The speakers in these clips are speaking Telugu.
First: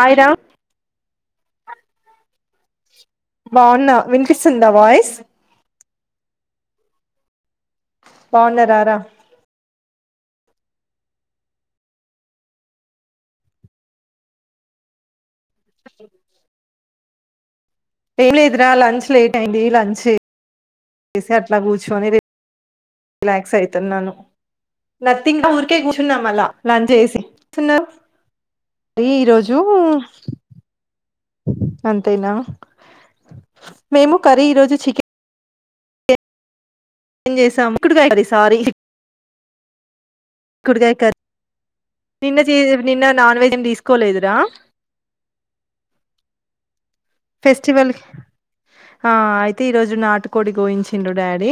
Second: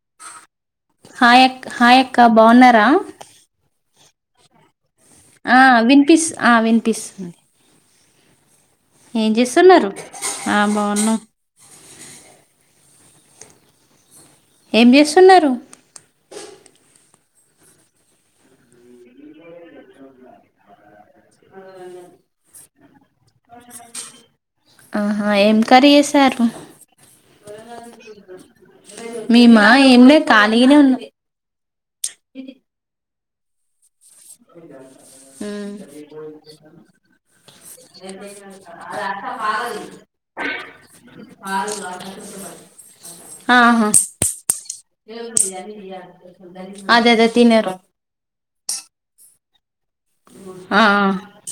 ఆయరా హాయక్ హాయక్క బాగున్నారా బాగున్నా వినిపిస్తుందా వాయిస్ ఆ వినిపిస్ ఆ వినిపిస్తుంది బాగుండ ఏం చేస్తున్నారు ఆ బను ఏం చేస్తున్నారు అ టలీ ఎదురా లంచ్ లలీట్ అయింది లంచంచ్ చేసి అట్లా కూర్చుొని రిలాక్స్ అయితున్నాను న ఆహా ఏం ఊరికే కర్రీ కూర్చున్నాం చేసారు అలా లంచ్ వేసి కూర్చున్నారు అరి ఈరోజు మేమా ఏం లేదు ఖాళీగానే ఉన్నా అంతేనా మేము కర్రీ ఈ రరోజు చికెన్ హ చేసాము చిక్కుడుకాయ కర్రీ సారీ రా చిక్కుడుకాయ కర్రీ మాల నిన్న చే నిన్న నాన్ వెజ్ ఏం ఆహా తీసుకోలేదురా అదే అదే తినేరు ఫెస్టివల్ ఆ అయితే ఈ రోజు నాటుకోడి యిించిండు డాడీ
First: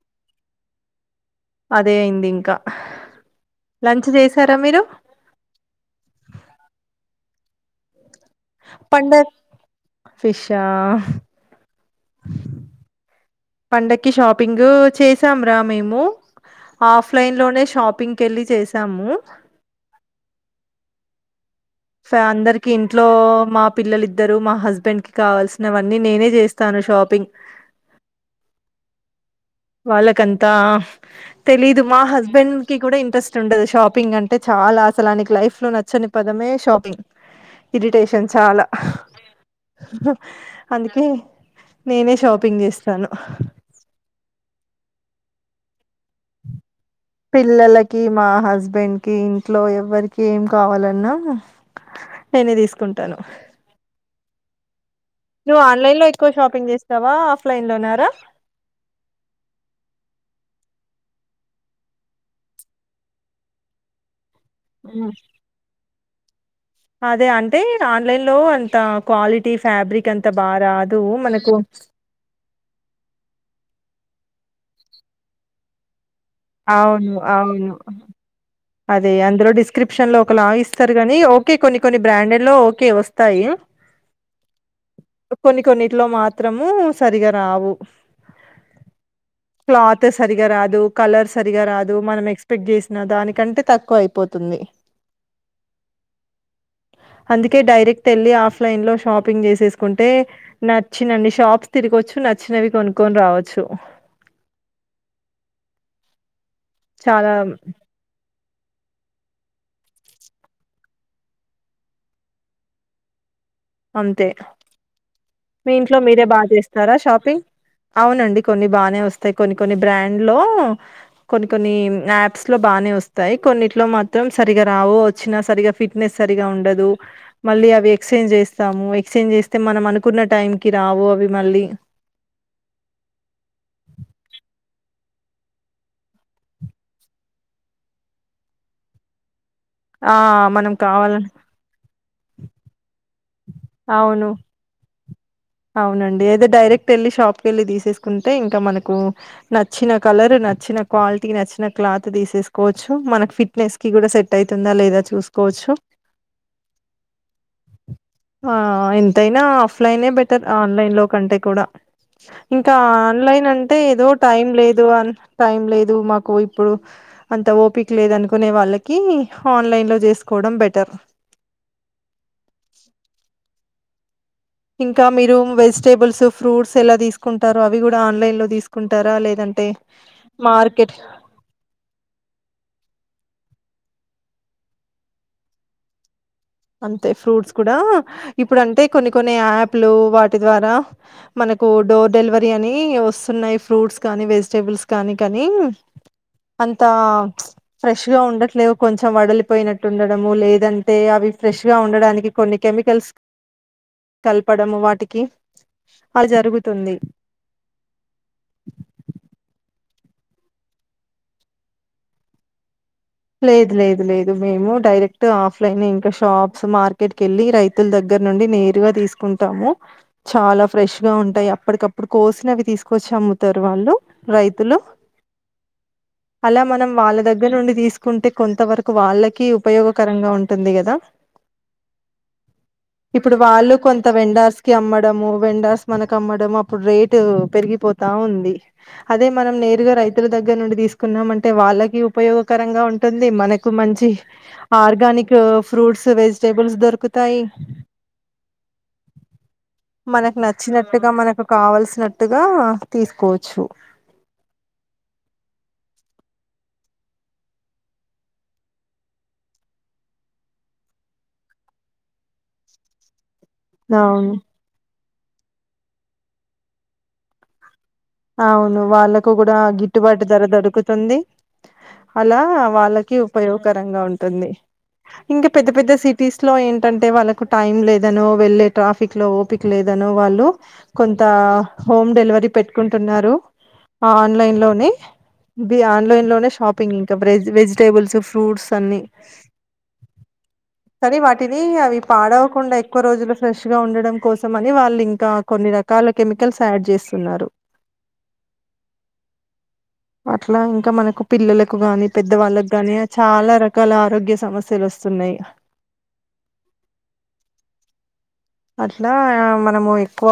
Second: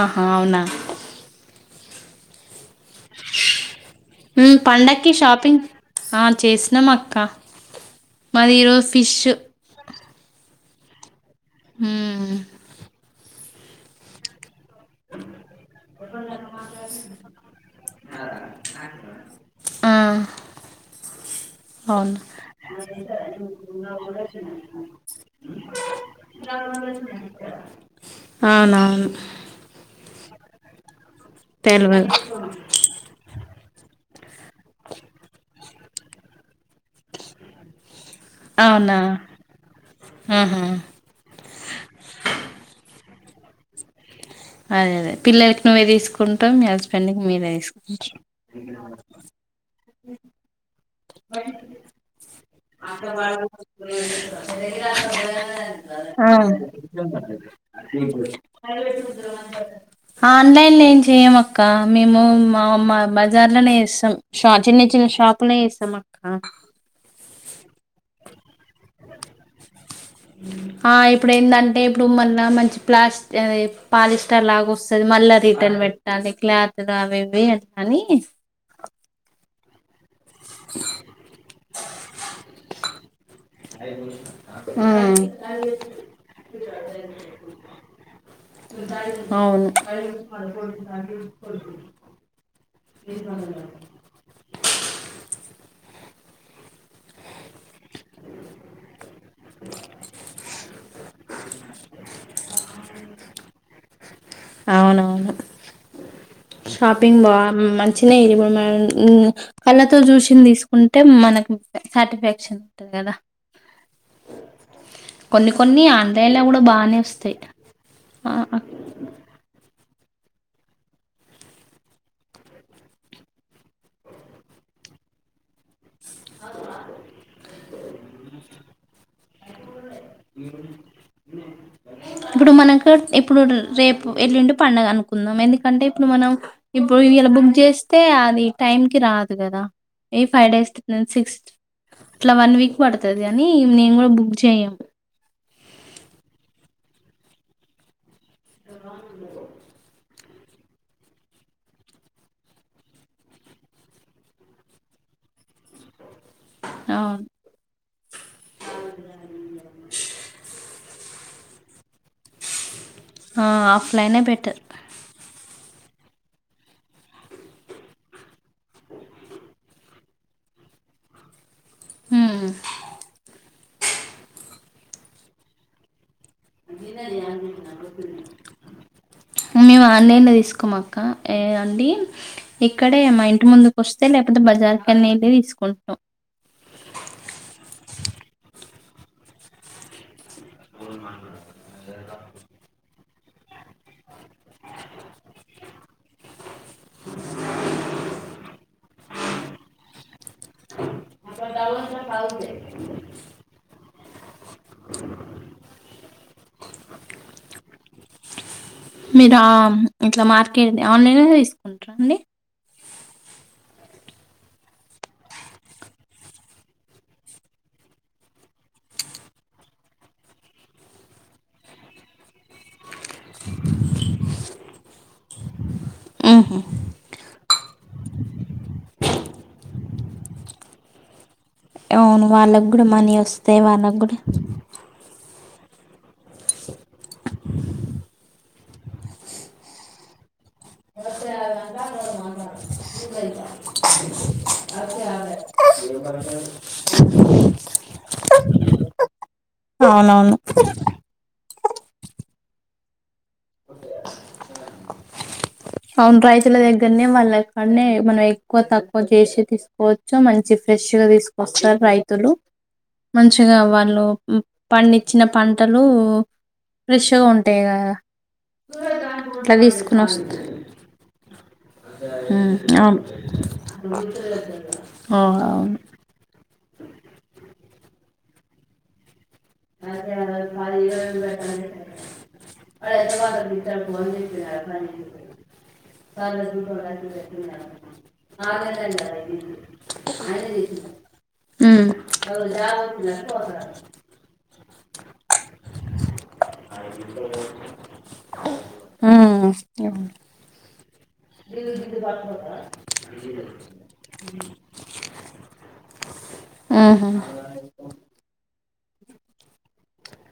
ఆహా అవునా అదే అయింది ఇంకా లంచ్ చేసారా మీరు పండకి షాపింగ్ ఆ చేసినాం అక్క మాదిరోజ పండగ ఫిష్ు ఫిషా హ పండక్ షాపింగ్ చేా మేలై షంగ్ వె చేాము ఆ అవును మా పిల్లలిద్దరు మా హస్బెండ్ కి కావాల్సినవన్నీ నేనే చేస్తాను షాపింగ్ అవునవును వాాలకంతా తెలీదు మా తెల్వదు హస్బెండ్ కి కూడా ఇంట్రెస్ట్ ఉండదు షాపింగ్ అంటే అంటే చాలా అసలు ఆనకు లైఫ్లో నచ్చని పదమే షాపింగ్ ఇరిటేషన్ చాలా అవునా ఆహా అందుకే నేనే షాపింగ్ చేస్తాను హ అదే అదే పిల్లలకి నువ్వే తీసుకుంటాం పిల్లలకి మా హస్బెండ్ కి ఇంట్లో ఎవ్వరికి ఏం కావాల న్నా నేనే తీసుకుంటాను నువ్వు ఆన్లైన్ లో ఎక్కువ ఆ షాపింగ్ చేస్తావా ఆఫ్లైన్ లోనారా ఆన్లన్ ఏం చెయమ ఆ కా మేము మా మా బజార్లోనే ఇస్తాం షా చిన్న చిన్న షాపుని సమక్క అదే అంటే ఆన్‌లైన్లో అంత క్వాలిటీ ఫ్యాబ్రిక్ అంత బాగా ఆ రాదు ఇప్పుడు మనకు ఏంటంటే ఇప్పుడు మళ మంచి ప్లాస్ ఆద పాలిస్టర్ లాగా వ స్తది మల్లా రిటర్న్ బెట్ అవును అవును అదే అందులో డిస్ స్క్రిప్షన్లో ఒకలా ఇస్తారు గాని ఓకే కొన్ని కొన్ని బ్రాండెడ్ లో ఓకే వస్ తాయి కొన్ని కొన్నిట్లో మాత్రము సరిగా రావు అవును క్లాత్ సరిగా రాదు కలర్ సరిగా రాదు మనం ఎక్స్పెక్ట్ చేసినా దానికంటే తక్కువ అయిపోతుంది అందుకే డైరెక్ట్ ఎళ్ళి ఆఫ్ లైన్ లో షాపింగ్ చేసేసుకుంటే నచ్చినన్ని షాప్స్ తిరిగొచ్చు నచ్ చ్చినవి కొనుక్కొని రావచ్చు అవునవును షాపింగ్ బా చాలా మంచినే ఇపు మ మ్మ్ మ్మ్ కళ్ళతో చూసిన్ తీసుకుంటే మనకు సాటిస్ఫాక్షన్ ఉంటుంది కదా అంతే కొన్ని మీ కొన్ని ఇంట్లో మీరే ఆన్లైన్లో బాగా కూడా చేస్తారా బాగానే వస్తాయి షాపింగ్ ఆ, అవునండి కొన్ని బానే వస్తాయి కొన్ని కొన్ని బ్రాండ్ లో కొన్ని కొన్ని యాప్స్ లో బానే వస్తాయి కొన్నిట్లో మాత్రం సరిగా రావు వచ్చిన సరిగా ఫిట్ లే సరిగా ఉండదు మళ్ళీ అవి ఎక్సేంజ్ చేస్తాము ఎక్స్చేంజ్ చేస్తే మనం అను ఇప్పుడు మనకు ఇప్పుడు రేపు ఎల్లుండి పండగ అను కుందం ఎందుకంటే ఇప్పుడు మనం ఇప్పుడు ఇయ్యాల బుక్ చేస్తే అది టైం కి రాదు కదా ఆ! ఏ ఫైవ్ డేస్ మనం ను కావాలని సిక్స్త్ అట్లా వన్ వీక్ పడుతది గాని నేను కూడా అవును. బుక్ చెయ్యము అవునండి అయితే డైరెక్ట్ ఎళ్ళి షాప్కి ఎళ్ళి తీసేస్ కుంటే ఇంకా మనకు నచ్చిన కలర్ ర్ర్ నచ్చిన క్వాలిటీ నచ్చిన క్లాత్ తీసేసుకోవచ్చు మనకి ఫిట్నెస్ కి కూడా సెట్ అయితుందా లేదా చూసుకోవచ్చు అవును. ఆ ఎంతైనా ఆఫ్లైనే పెట్ ఆన్లైన్ లో కంటే కూడా ఇంకా ఆ ఆన్లైన్ అంటే ఏదో ఆఫ్లైనే టైం బెటర్ లేదు అ టైం లేదు మాకు ఇప్పుడు అంత ఓపిక లేదు అనుకునే వాళ్ళకి ఆన్లైన్ లో చేసుకోవడం బెటర్ హ ఇంకా మీరు వెజిటేబుల్స్ ఫ్రూట్స్ ఎలా తీసుకుంటారో అవి కూడా ఆన్లైన్ లో తీసుకుంటారా లేదంటే మేము ఆన్లైన్ లో తీసుకోం మార్కెట్ అక్క ఏ అండి ఇక్కడే ఇంటి ముందుక వస్తే లేకపోతే బజార్ కెళ్ి వెళ్ళి తీసుకుంటాం అంతే ఫ్రూట్స్ కూడా ఇప్పుడు అంటే కొన్ని కొన్ని యాప్లు వా ద్వారా మనకు డోర్ డెలివరీ అని వస్తున్నాయి ఫ్రూట్స్ కానీ వెజిటబుల్స్ కానీ కానీ అంత ఫ్రెష్ గా ఉండట్లేదు కొంచం ం వడలిపోయినట్టుండ లేదంటే అవి ఫ్రెష్ గా ఉండడానికి కొన్ని కెమికల్స్ కలపడం వాటికి అలా జరుగుతు ంది మీరు ఇట్లా మార్కెట్ ఆన్లైన్ తీసుకుంటార అండి లేదు లేదు లేదు మేము డైరెక్ట్ ఆఫ్లైన్ ఇంకా షాప్స్ మార్కెట్ క వెళ్ళి రైతుల దగ్గర నుండి నేరుగా తీసుకుంటాము చాలా ఫ్రెష్ గా ఉంటాయి అప్పటికప్పుడు కోసిన అవి తీసుకొచ్చి అమ్ముతారు వాళ్ళు రైతులు అలా మ్మ్హ్మ్. మనం వాళ్ళ దగ్గర నుండి తీసు ఉంటే కొంత వరకు వాళ్ళకి ఉపయోగకరంగా ఉంటుంది కదా అవును వాళ్ళకు కూడా మనీ ఇప్పుడు వస్తే వాళ్ళకు కూడా మనమ్ అప్పుడు రేట్ పెరిగిపోతా ఉంది అదే మనం నేరుగా రైతు దగ్గర నుండి తీసుకున్నాం అంటే వాళ్ళకి ఉపయోగకరంగా ఉంట మనకు మంచి ఆర్గానిక్ ఫ్రూట్స్ వెజిటబుల్స్ దొకుతాయి అవునవును మనకు నచ్చినట్టుగా మనకు కాసినట్టుగా తీర్ కోచు అవును రైతుల దగ్గరనే వాళ్ళ అక్కడనే మనం ఎక్కువ తక్కువ చేసి తీసుకోవచ్చు మంచి ఫ్రెష్గా తీసుకొస్తారు రైతులు మంచి పచ్చగా వాళ్ళు అవును పండి చిన్న పంటలు ఫ్రెష్గా ఉంటాయి కదా అవును వాళ్ళకు అట్లా కూడా తీసుకుని గిట్టుబాటు వస్తా ధర దొరుకుతుంది అలా మ్మ్. అవును వాళ్ళకి ఉపయోగకరంగా ఉంటుంది ఆ ఇంకా పెద్ద అవును పెద్ద సిటీస్ లో ఏంటంటే వాళ్ళకు టైం లేదనో వెళ్ళే ట్రాఫిక్ లో లేదనే వాళ్ళు కొంత హోమ్ డెలివరీ కొంటున్నారు ఆన్లైన్ లోనే ఇది ఆన్లైన్ లోనే షాపింగ్ ఇంకా వెజిటబుల్స్ ఫ్రూట్ అన్ని కానీ వాటిని మ్మ్. అవి పాడవకుండా ఎక్కువ రోజులు ఫ్రెష్ గా ఉండడం కోసం మని వాళ్ళు ఇంకా కొన్ని రకాల కెమికల్స్ యాడ్ చేస్తున్నారు హ ఆ క మానా పిల్లలకు గాని పెద్ద వాళ్ళకు గాని చాలా రకాల ఆరోగ్య సమస్యలు వస్తున్నాయి అట్లా మనము ఎక్కువ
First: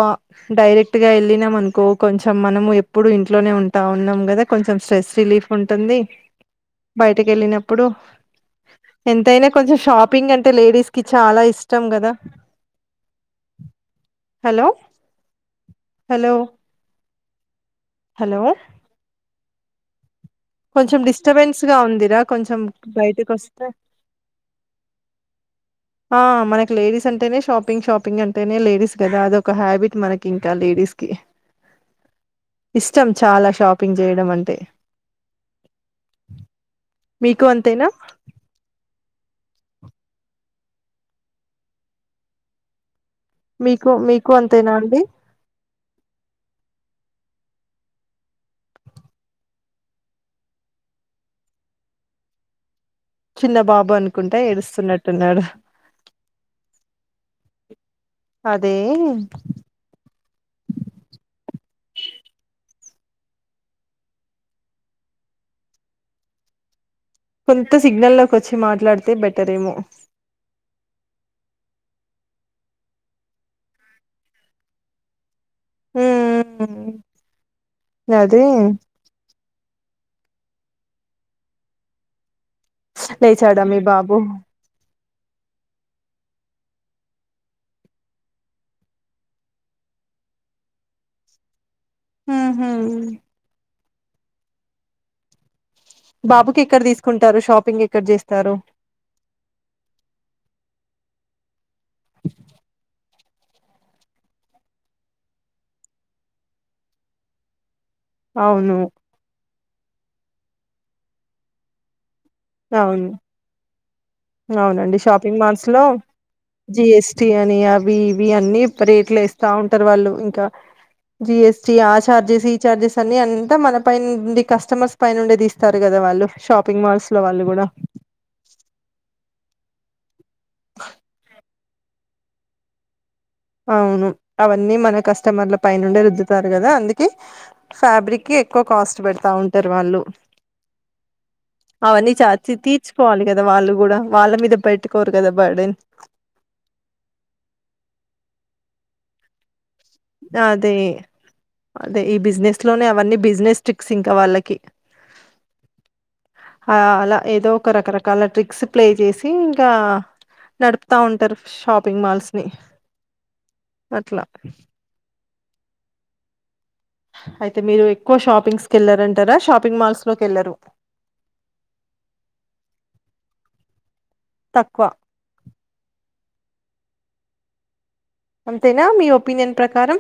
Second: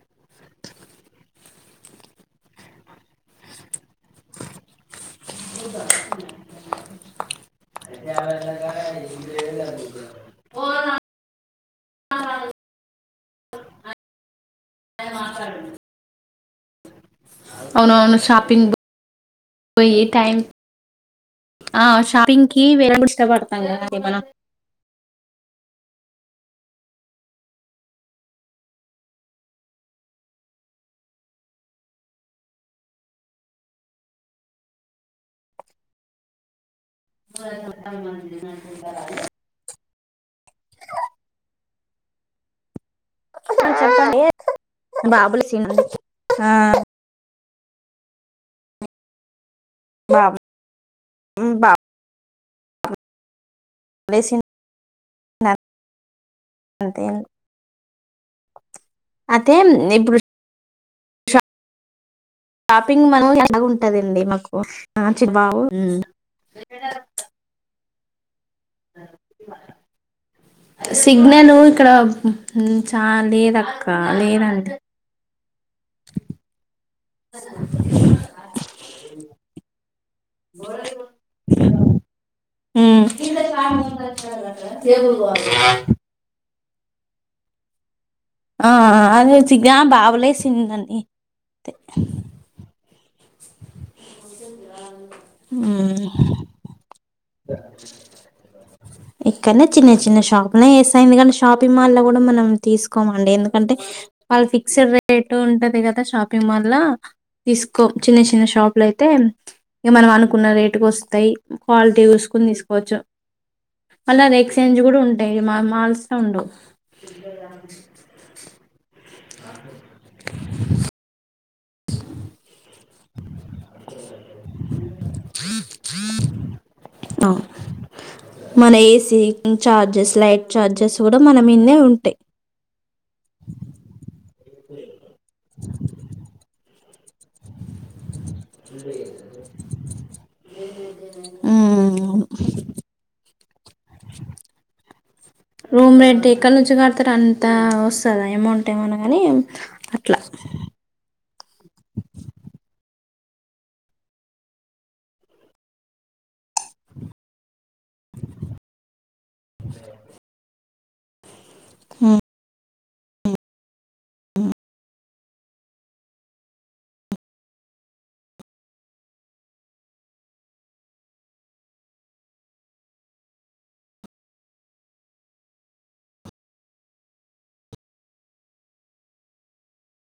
డైరెక్ట్ గా వెళ్ళినాం అనుకో కొంచెం మనము ఎప్పుడు ఇంట్లోనే ఉంటా ఉన్నాం కదా కొంచెం స్ట్రెస్ రిలీఫ్ ఉంటుంది బయటకి వెళ్ళినప్పుడు ఎంతైనా కొంచెం షాపింగ్ అంటే లేడీస్ కి చాలా ఇష్టం ష్టం కదా హలో మాట్లాడండి హలో అవును అవును హలో షాపింగ్ పోయి టైమ్ కొంచెం డిస్టర్బెన్స్ గా ఉందిరా కొంచెం షాపింగ్కి వేర బయటకి ఇష్టపడతాం వస్తే కద మనం ఆ మనకి లేడీస్ అంటేనే షాపింగ్ షాపింగ్ అంటేనే లేడీస్ కదా అదొక హ్యాబిట్ మనకి ఇంకా లేడీస్ కి ఇష్టం చాలా షాపింగ్ చేయడం అంటే [unintelligible] మీకు ఇంకా అంతేనా? రాలే మీకు చెప్పండి ఏ మీకు అంతేనా అండి? బాబుల సీ [unintelligible] హా పాప్ బాబ్ చిన్న బాబు అనుకుంట బాబులేసింది ఏడుస్తున్నట్టున్నాడు ఆ అదే నిబృ షాపింగ్ మనం ఎలా ఉంటదండి మాకు చిన బా కొంత సిగ్నల్ వచ్చి మాట్లాడితే బెటర్ ఏమో సిగ్నల్ ఇక్కడ చ లేద అక్క లేదండి హ అ అది [unintelligible] లేచాడ మీ బాబు ఏ బ ఆ అది రుచగా బావలేసిందని హుహు [unintelligible] బాబు కిక్కడ తీస్ ఇక్కనే చిన్ని చిన్న షాప్ ల చేస్తా ఎందుకంటే షాపింగ్ మాల్ కూడా మనం తీసుకోమండి ఎందుకంటే వాళ్ళ ఫిక్స్డ్ రేట్ ఉంటది కదా షాపింగ్ మాల్ ల తీసు చిన్న చిన్న అవును. షాపులు అయితే ఇగ మనం అనుకున్న రేటుకు వస్తాయి క్వా లిటీ అవును ఎక్స్చేంజ్ అవునండి కూడా ఉంటాయి. షాపింగ్ మా మాల్స్ లో ఉండవు. జిఎస్టి అని అవి ఇవి అన్ని రేట్ ఇట్లా ఇస్తా ఉంటారు వాళ్ళు ఇంకా జిఎస్ ఇటీ ఆ చార్జెస్ ఈ చార్జెస్ అన్ని అంతా మన పైనుండి కస్టమర్స్ పైనుండే తీస్తారు కదా వాళ్ళు షాపింగ్ మాల్స్ లో వాళ్ళు కూడా మన ఏసీ చార్జెస్ స్లైట్ చార్జెస్ కూడా మన మీదనే ఉంటాయి అవును అవన్నీ మన కస్టమర్ల పై నుండే రుద్దుతారు కదా అందుకే ఫ్యాబ్రిక్ ఎక్కువ కాస్ట్ పెడతా ఉంటారు వాళ్ళు అవన్నీ మ్ చార్చి తీర్చుకోవాలి కదా వాళ్ళు కూడా వాళ్ళ మీద పెట్టుకోరు కదా బర్డన్ రూమ్ సదాయం అమౌంట్ ఏమన్నా కానీ అట్లా అదే అదే ఈ బిజినెస్ లోనే అవన్నీ బిజినెస్ ట్రిక్స్ ఇంకా వాళ్ళకి అలా ఏదో ఒక రకరకాల ట్రిక్స్ ప్లే చేసి ఇంకా నపు వస్తా ఉంటారు షాపిింగ్ మ్ మల్స్ ని అట్లా అయితే మీరు ఎక్కువ షాపింగ్స్కి వెళ్లారంటారా షాపింగ్ మాల్స్ లోకి వెళ్ళరు తక్కువ అంతేనా మీ ఒపీనియన్ ప్రకారం